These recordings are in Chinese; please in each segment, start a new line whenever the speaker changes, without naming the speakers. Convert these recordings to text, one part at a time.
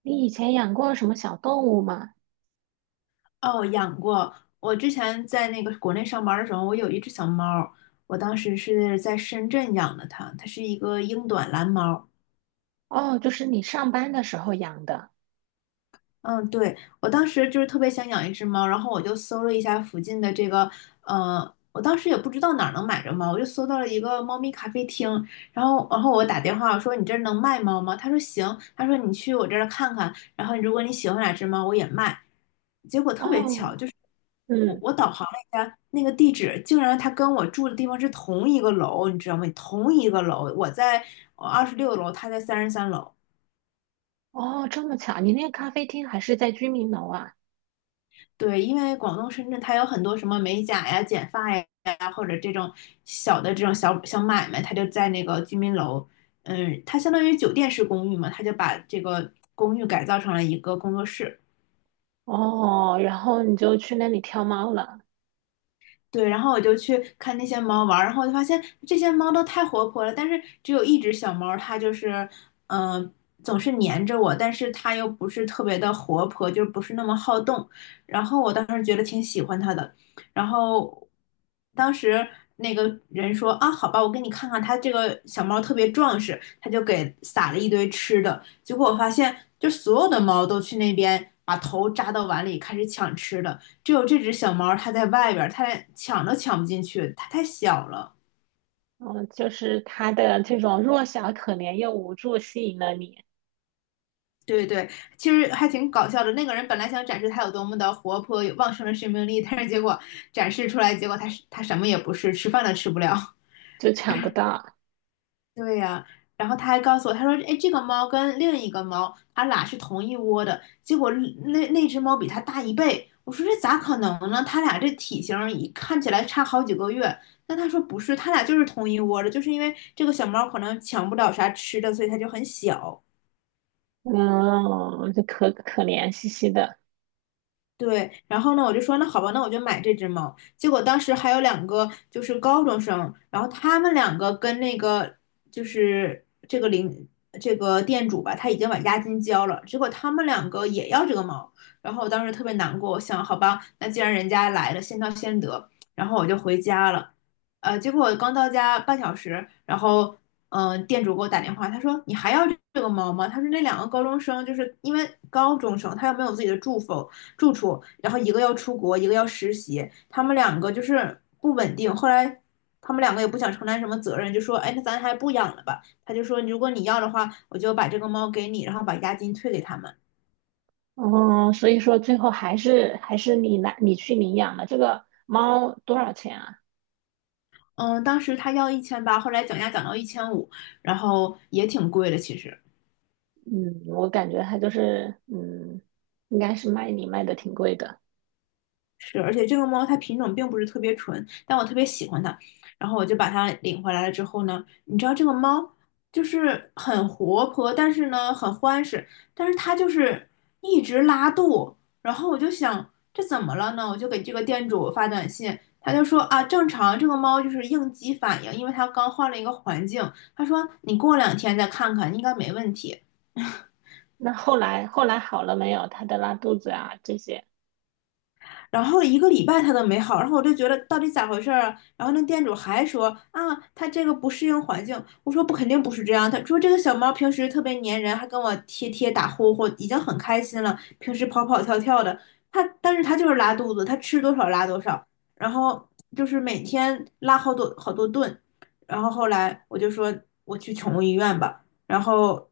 你以前养过什么小动物吗？
哦，养过。我之前在那个国内上班的时候，我有一只小猫儿。我当时是在深圳养的它，它是一个英短蓝猫。
哦，就是你上班的时候养的。
嗯，对，我当时就是特别想养一只猫，然后我就搜了一下附近的这个，我当时也不知道哪儿能买着猫，我就搜到了一个猫咪咖啡厅，然后我打电话我说你这儿能卖猫吗？他说行，他说你去我这儿看看，然后如果你喜欢哪只猫，我也卖。结果特别巧，
哦。
就是我
嗯。
我导航了一下那个地址，竟然它跟我住的地方是同一个楼，你知道吗？同一个楼，我在26楼，他在33楼。
哦，这么巧，你那个咖啡厅还是在居民楼啊？
对，因为广东深圳它有很多什么美甲呀、剪发呀，或者这种小的这种小小买卖，它就在那个居民楼，嗯，它相当于酒店式公寓嘛，它就把这个公寓改造成了一个工作室。
哦，然后你就去那里挑猫了。
对，然后我就去看那些猫玩儿，然后我就发现这些猫都太活泼了，但是只有一只小猫，它就是，嗯、总是黏着我，但是它又不是特别的活泼，就不是那么好动。然后我当时觉得挺喜欢它的，然后当时那个人说啊，好吧，我给你看看，它这个小猫特别壮实，他就给撒了一堆吃的，结果我发现，就所有的猫都去那边把头扎到碗里开始抢吃的。只有这只小猫它在外边它连抢都抢不进去，它太小了。
哦，就是它的这种弱小、可怜又无助吸引了你。
对对，其实还挺搞笑的。那个人本来想展示它有多么的活泼、有旺盛的生命力，但是结果展示出来，结果它是它什么也不是，吃饭都吃不了。
就抢不到。
对呀、然后他还告诉我，他说：“哎，这个猫跟另一个猫，它俩是同一窝的，结果那只猫比它大一倍。”我说：“这咋可能呢？它俩这体型儿一看起来差好几个月。”那他说：“不是，它俩就是同一窝的，就是因为这个小猫可能抢不了啥吃的，所以它就很小。”
嗯，就可可怜兮兮的。
对，然后呢，我就说那好吧，那我就买这只猫。结果当时还有两个就是高中生，然后他们两个跟那个就是这个领这个店主吧，他已经把押金交了，结果他们两个也要这个猫。然后我当时特别难过，我想好吧，那既然人家来了，先到先得。然后我就回家了，结果我刚到家半小时，然后店主给我打电话，他说你还要这个猫吗？他说那两个高中生就是因为高中生，他又没有自己的住房。住处，然后一个要出国，一个要实习，他们两个就是不稳定。后来他们两个也不想承担什么责任，就说：“哎，那咱还不养了吧？”他就说：“如果你要的话，我就把这个猫给你，然后把押金退给他们。”
哦，所以说最后还是你来你去领养了这个猫，多少钱啊？
嗯，当时他要1800，后来讲价讲到1500，然后也挺贵的，其实。
嗯，我感觉他就是，嗯，应该是卖你卖的挺贵的。
是，而且这个猫它品种并不是特别纯，但我特别喜欢它，然后我就把它领回来了之后呢，你知道这个猫就是很活泼，但是呢很欢实，但是它就是一直拉肚，然后我就想这怎么了呢？我就给这个店主发短信，他就说啊正常，这个猫就是应激反应，因为它刚换了一个环境，他说你过两天再看看，应该没问题。
那后来好了没有？他的拉肚子啊这些。
然后一个礼拜它都没好，然后我就觉得到底咋回事儿啊？然后那店主还说啊，它这个不适应环境。我说不，肯定不是这样。他说这个小猫平时特别粘人，还跟我贴贴打呼呼，已经很开心了。平时跑跑跳跳的，它但是它就是拉肚子，它吃多少拉多少，然后就是每天拉好多好多顿。然后后来我就说我去宠物医院吧。然后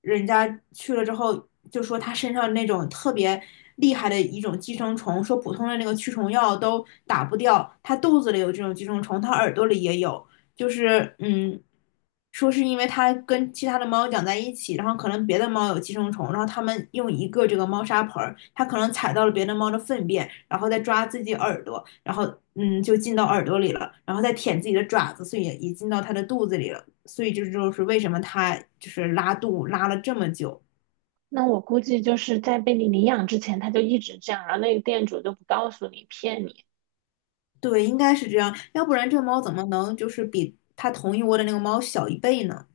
人家去了之后就说他身上那种特别厉害的一种寄生虫，说普通的那个驱虫药都打不掉，他肚子里有这种寄生虫，他耳朵里也有，就是说是因为他跟其他的猫养在一起，然后可能别的猫有寄生虫，然后他们用一个这个猫砂盆儿，它可能踩到了别的猫的粪便，然后再抓自己耳朵，然后就进到耳朵里了，然后再舔自己的爪子，所以也进到它的肚子里了。所以这就是为什么它就是拉肚拉了这么久。
那我估计就是在被你领养之前，他就一直这样，然后那个店主就不告诉你，骗你。
对，应该是这样，要不然这猫怎么能就是比它同一窝的那个猫小一倍呢？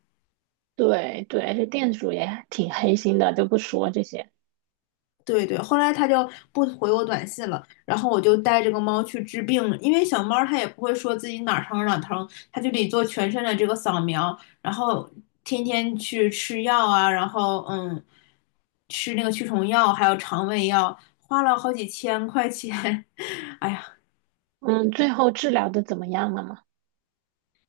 对对，而且店主也挺黑心的，就不说这些。
对对，后来它就不回我短信了，然后我就带这个猫去治病，因为小猫它也不会说自己哪儿疼哪儿疼，它就得做全身的这个扫描，然后天天去吃药啊，然后吃那个驱虫药，还有肠胃药，花了好几千块钱，哎呀，
嗯，最后治疗的怎么样了嘛？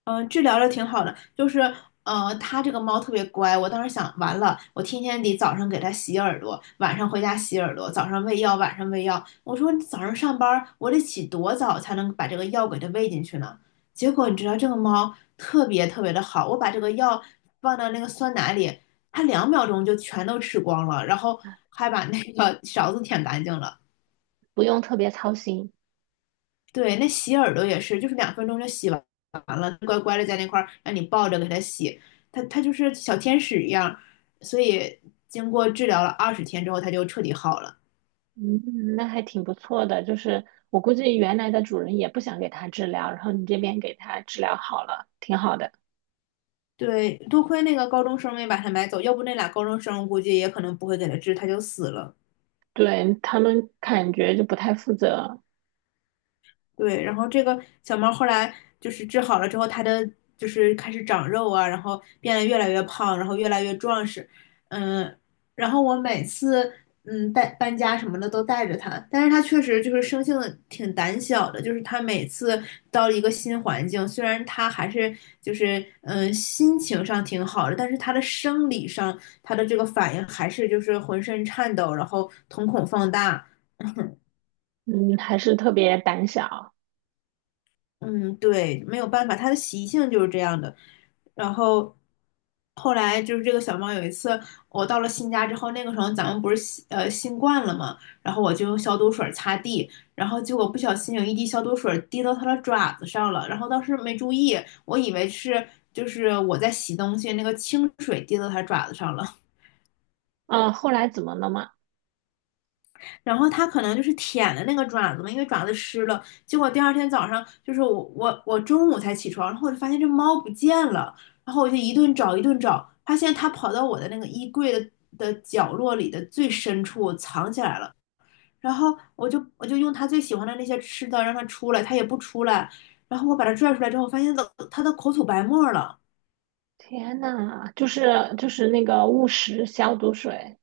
嗯，治疗的挺好的，就是它这个猫特别乖。我当时想，完了，我天天得早上给它洗耳朵，晚上回家洗耳朵，早上喂药，晚上喂药。我说你早上上班，我得起多早才能把这个药给它喂进去呢？结果你知道这个猫特别特别的好，我把这个药放到那个酸奶里，它2秒钟就全都吃光了，然后还把那个勺子舔干净了。
不用特别操心。
对，那洗耳朵也是，就是2分钟就洗完了，乖乖的在那块儿让你抱着给它洗，它就是小天使一样，所以经过治疗了20天之后，它就彻底好了。
嗯，那还挺不错的。就是我估计原来的主人也不想给他治疗，然后你这边给他治疗好了，挺好的。
对，多亏那个高中生没把它买走，要不那俩高中生估计也可能不会给它治，它就死了。
对，他们感觉就不太负责。
对，然后这个小猫后来就是治好了之后，它的就是开始长肉啊，然后变得越来越胖，然后越来越壮实，嗯，然后我每次带搬家什么的都带着它，但是它确实就是生性挺胆小的，就是它每次到了一个新环境，虽然它还是就是心情上挺好的，但是它的生理上它的这个反应还是就是浑身颤抖，然后瞳孔放大，
嗯，还是特别胆小。
嗯，对，没有办法，它的习性就是这样的。然后后来就是这个小猫有一次，我到了新家之后，那个时候咱们不是新冠了嘛，然后我就用消毒水擦地，然后结果不小心有一滴消毒水滴到它的爪子上了，然后当时没注意，我以为是就是我在洗东西，那个清水滴到它爪子上了。
啊，后来怎么了嘛？
然后它可能就是舔的那个爪子嘛，因为爪子湿了。结果第二天早上，就是我中午才起床，然后我就发现这猫不见了，然后我就一顿找一顿找，发现它跑到我的那个衣柜的角落里的最深处藏起来了。然后我就用它最喜欢的那些吃的让它出来，它也不出来。然后我把它拽出来之后，发现它的口吐白沫了。
天呐，就是那个误食消毒水。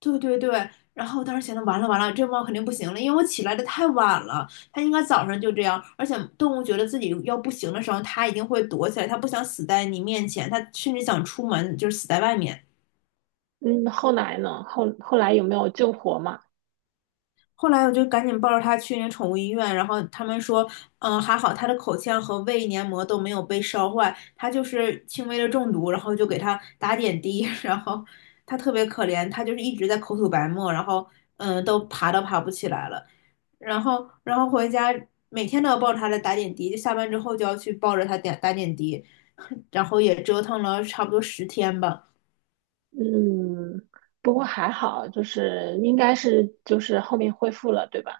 对对对，然后我当时想着完了完了，这猫肯定不行了，因为我起来的太晚了，它应该早上就这样。而且动物觉得自己要不行的时候，它一定会躲起来，它不想死在你面前，它甚至想出门，就是死在外面。
嗯，后来呢？后来有没有救活嘛？
后来我就赶紧抱着它去那宠物医院，然后他们说，嗯，还好它的口腔和胃黏膜都没有被烧坏，它就是轻微的中毒，然后就给它打点滴，然后它特别可怜，它就是一直在口吐白沫，然后嗯，都爬都爬不起来了。然后回家每天都要抱着他来打点滴，就下班之后就要去抱着他点打点滴，然后也折腾了差不多10天吧。
嗯，不过还好，就是应该是就是后面恢复了，对吧？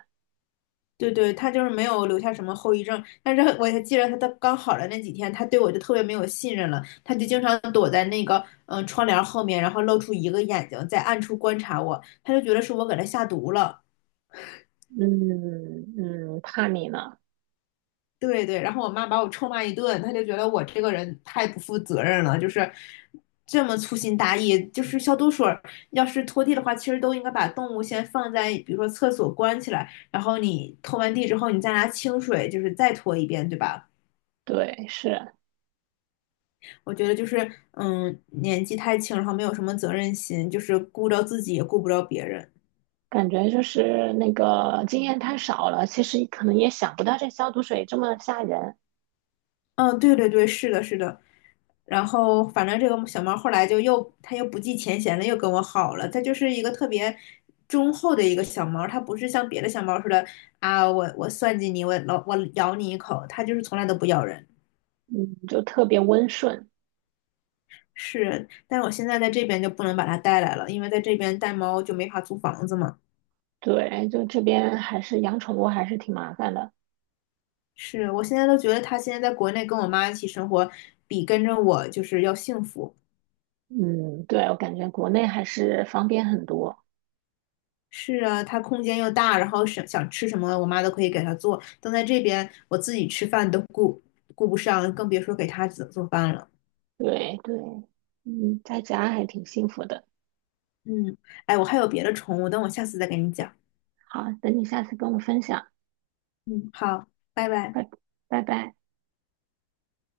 对对，他就是没有留下什么后遗症，但是我还记得他的刚好的那几天，他对我就特别没有信任了，他就经常躲在那个窗帘后面，然后露出一个眼睛，在暗处观察我，他就觉得是我给他下毒了。
嗯。嗯，怕你呢。
对对，然后我妈把我臭骂一顿，她就觉得我这个人太不负责任了，就是这么粗心大意。就是消毒水儿要是拖地的话，其实都应该把动物先放在，比如说厕所关起来，然后你拖完地之后，你再拿清水就是再拖一遍，对吧？
对，是。
我觉得就是嗯，年纪太轻，然后没有什么责任心，就是顾不着自己也顾不着别人。
感觉就是那个经验太少了，其实可能也想不到这消毒水这么吓人。
嗯，对对对，是的，是的。然后反正这个小猫后来就又它又不计前嫌了，又跟我好了。它就是一个特别忠厚的一个小猫，它不是像别的小猫似的啊，我算计你，我老咬你一口，它就是从来都不咬人。
嗯，就特别温顺。
是，但是我现在在这边就不能把它带来了，因为在这边带猫就没法租房子嘛。
对，就这边还是养宠物还是挺麻烦的。
是，我现在都觉得它现在在国内跟我妈一起生活，比跟着我就是要幸福。
嗯，对，我感觉国内还是方便很多。
是啊，它空间又大，然后想想吃什么，我妈都可以给它做。但在这边，我自己吃饭都顾不上，更别说给它做做饭了。
对对。嗯，在家还挺幸福的。
嗯，哎，我还有别的宠物，等我下次再跟你讲。
好，等你下次跟我分享。
嗯，好，拜拜。
拜拜。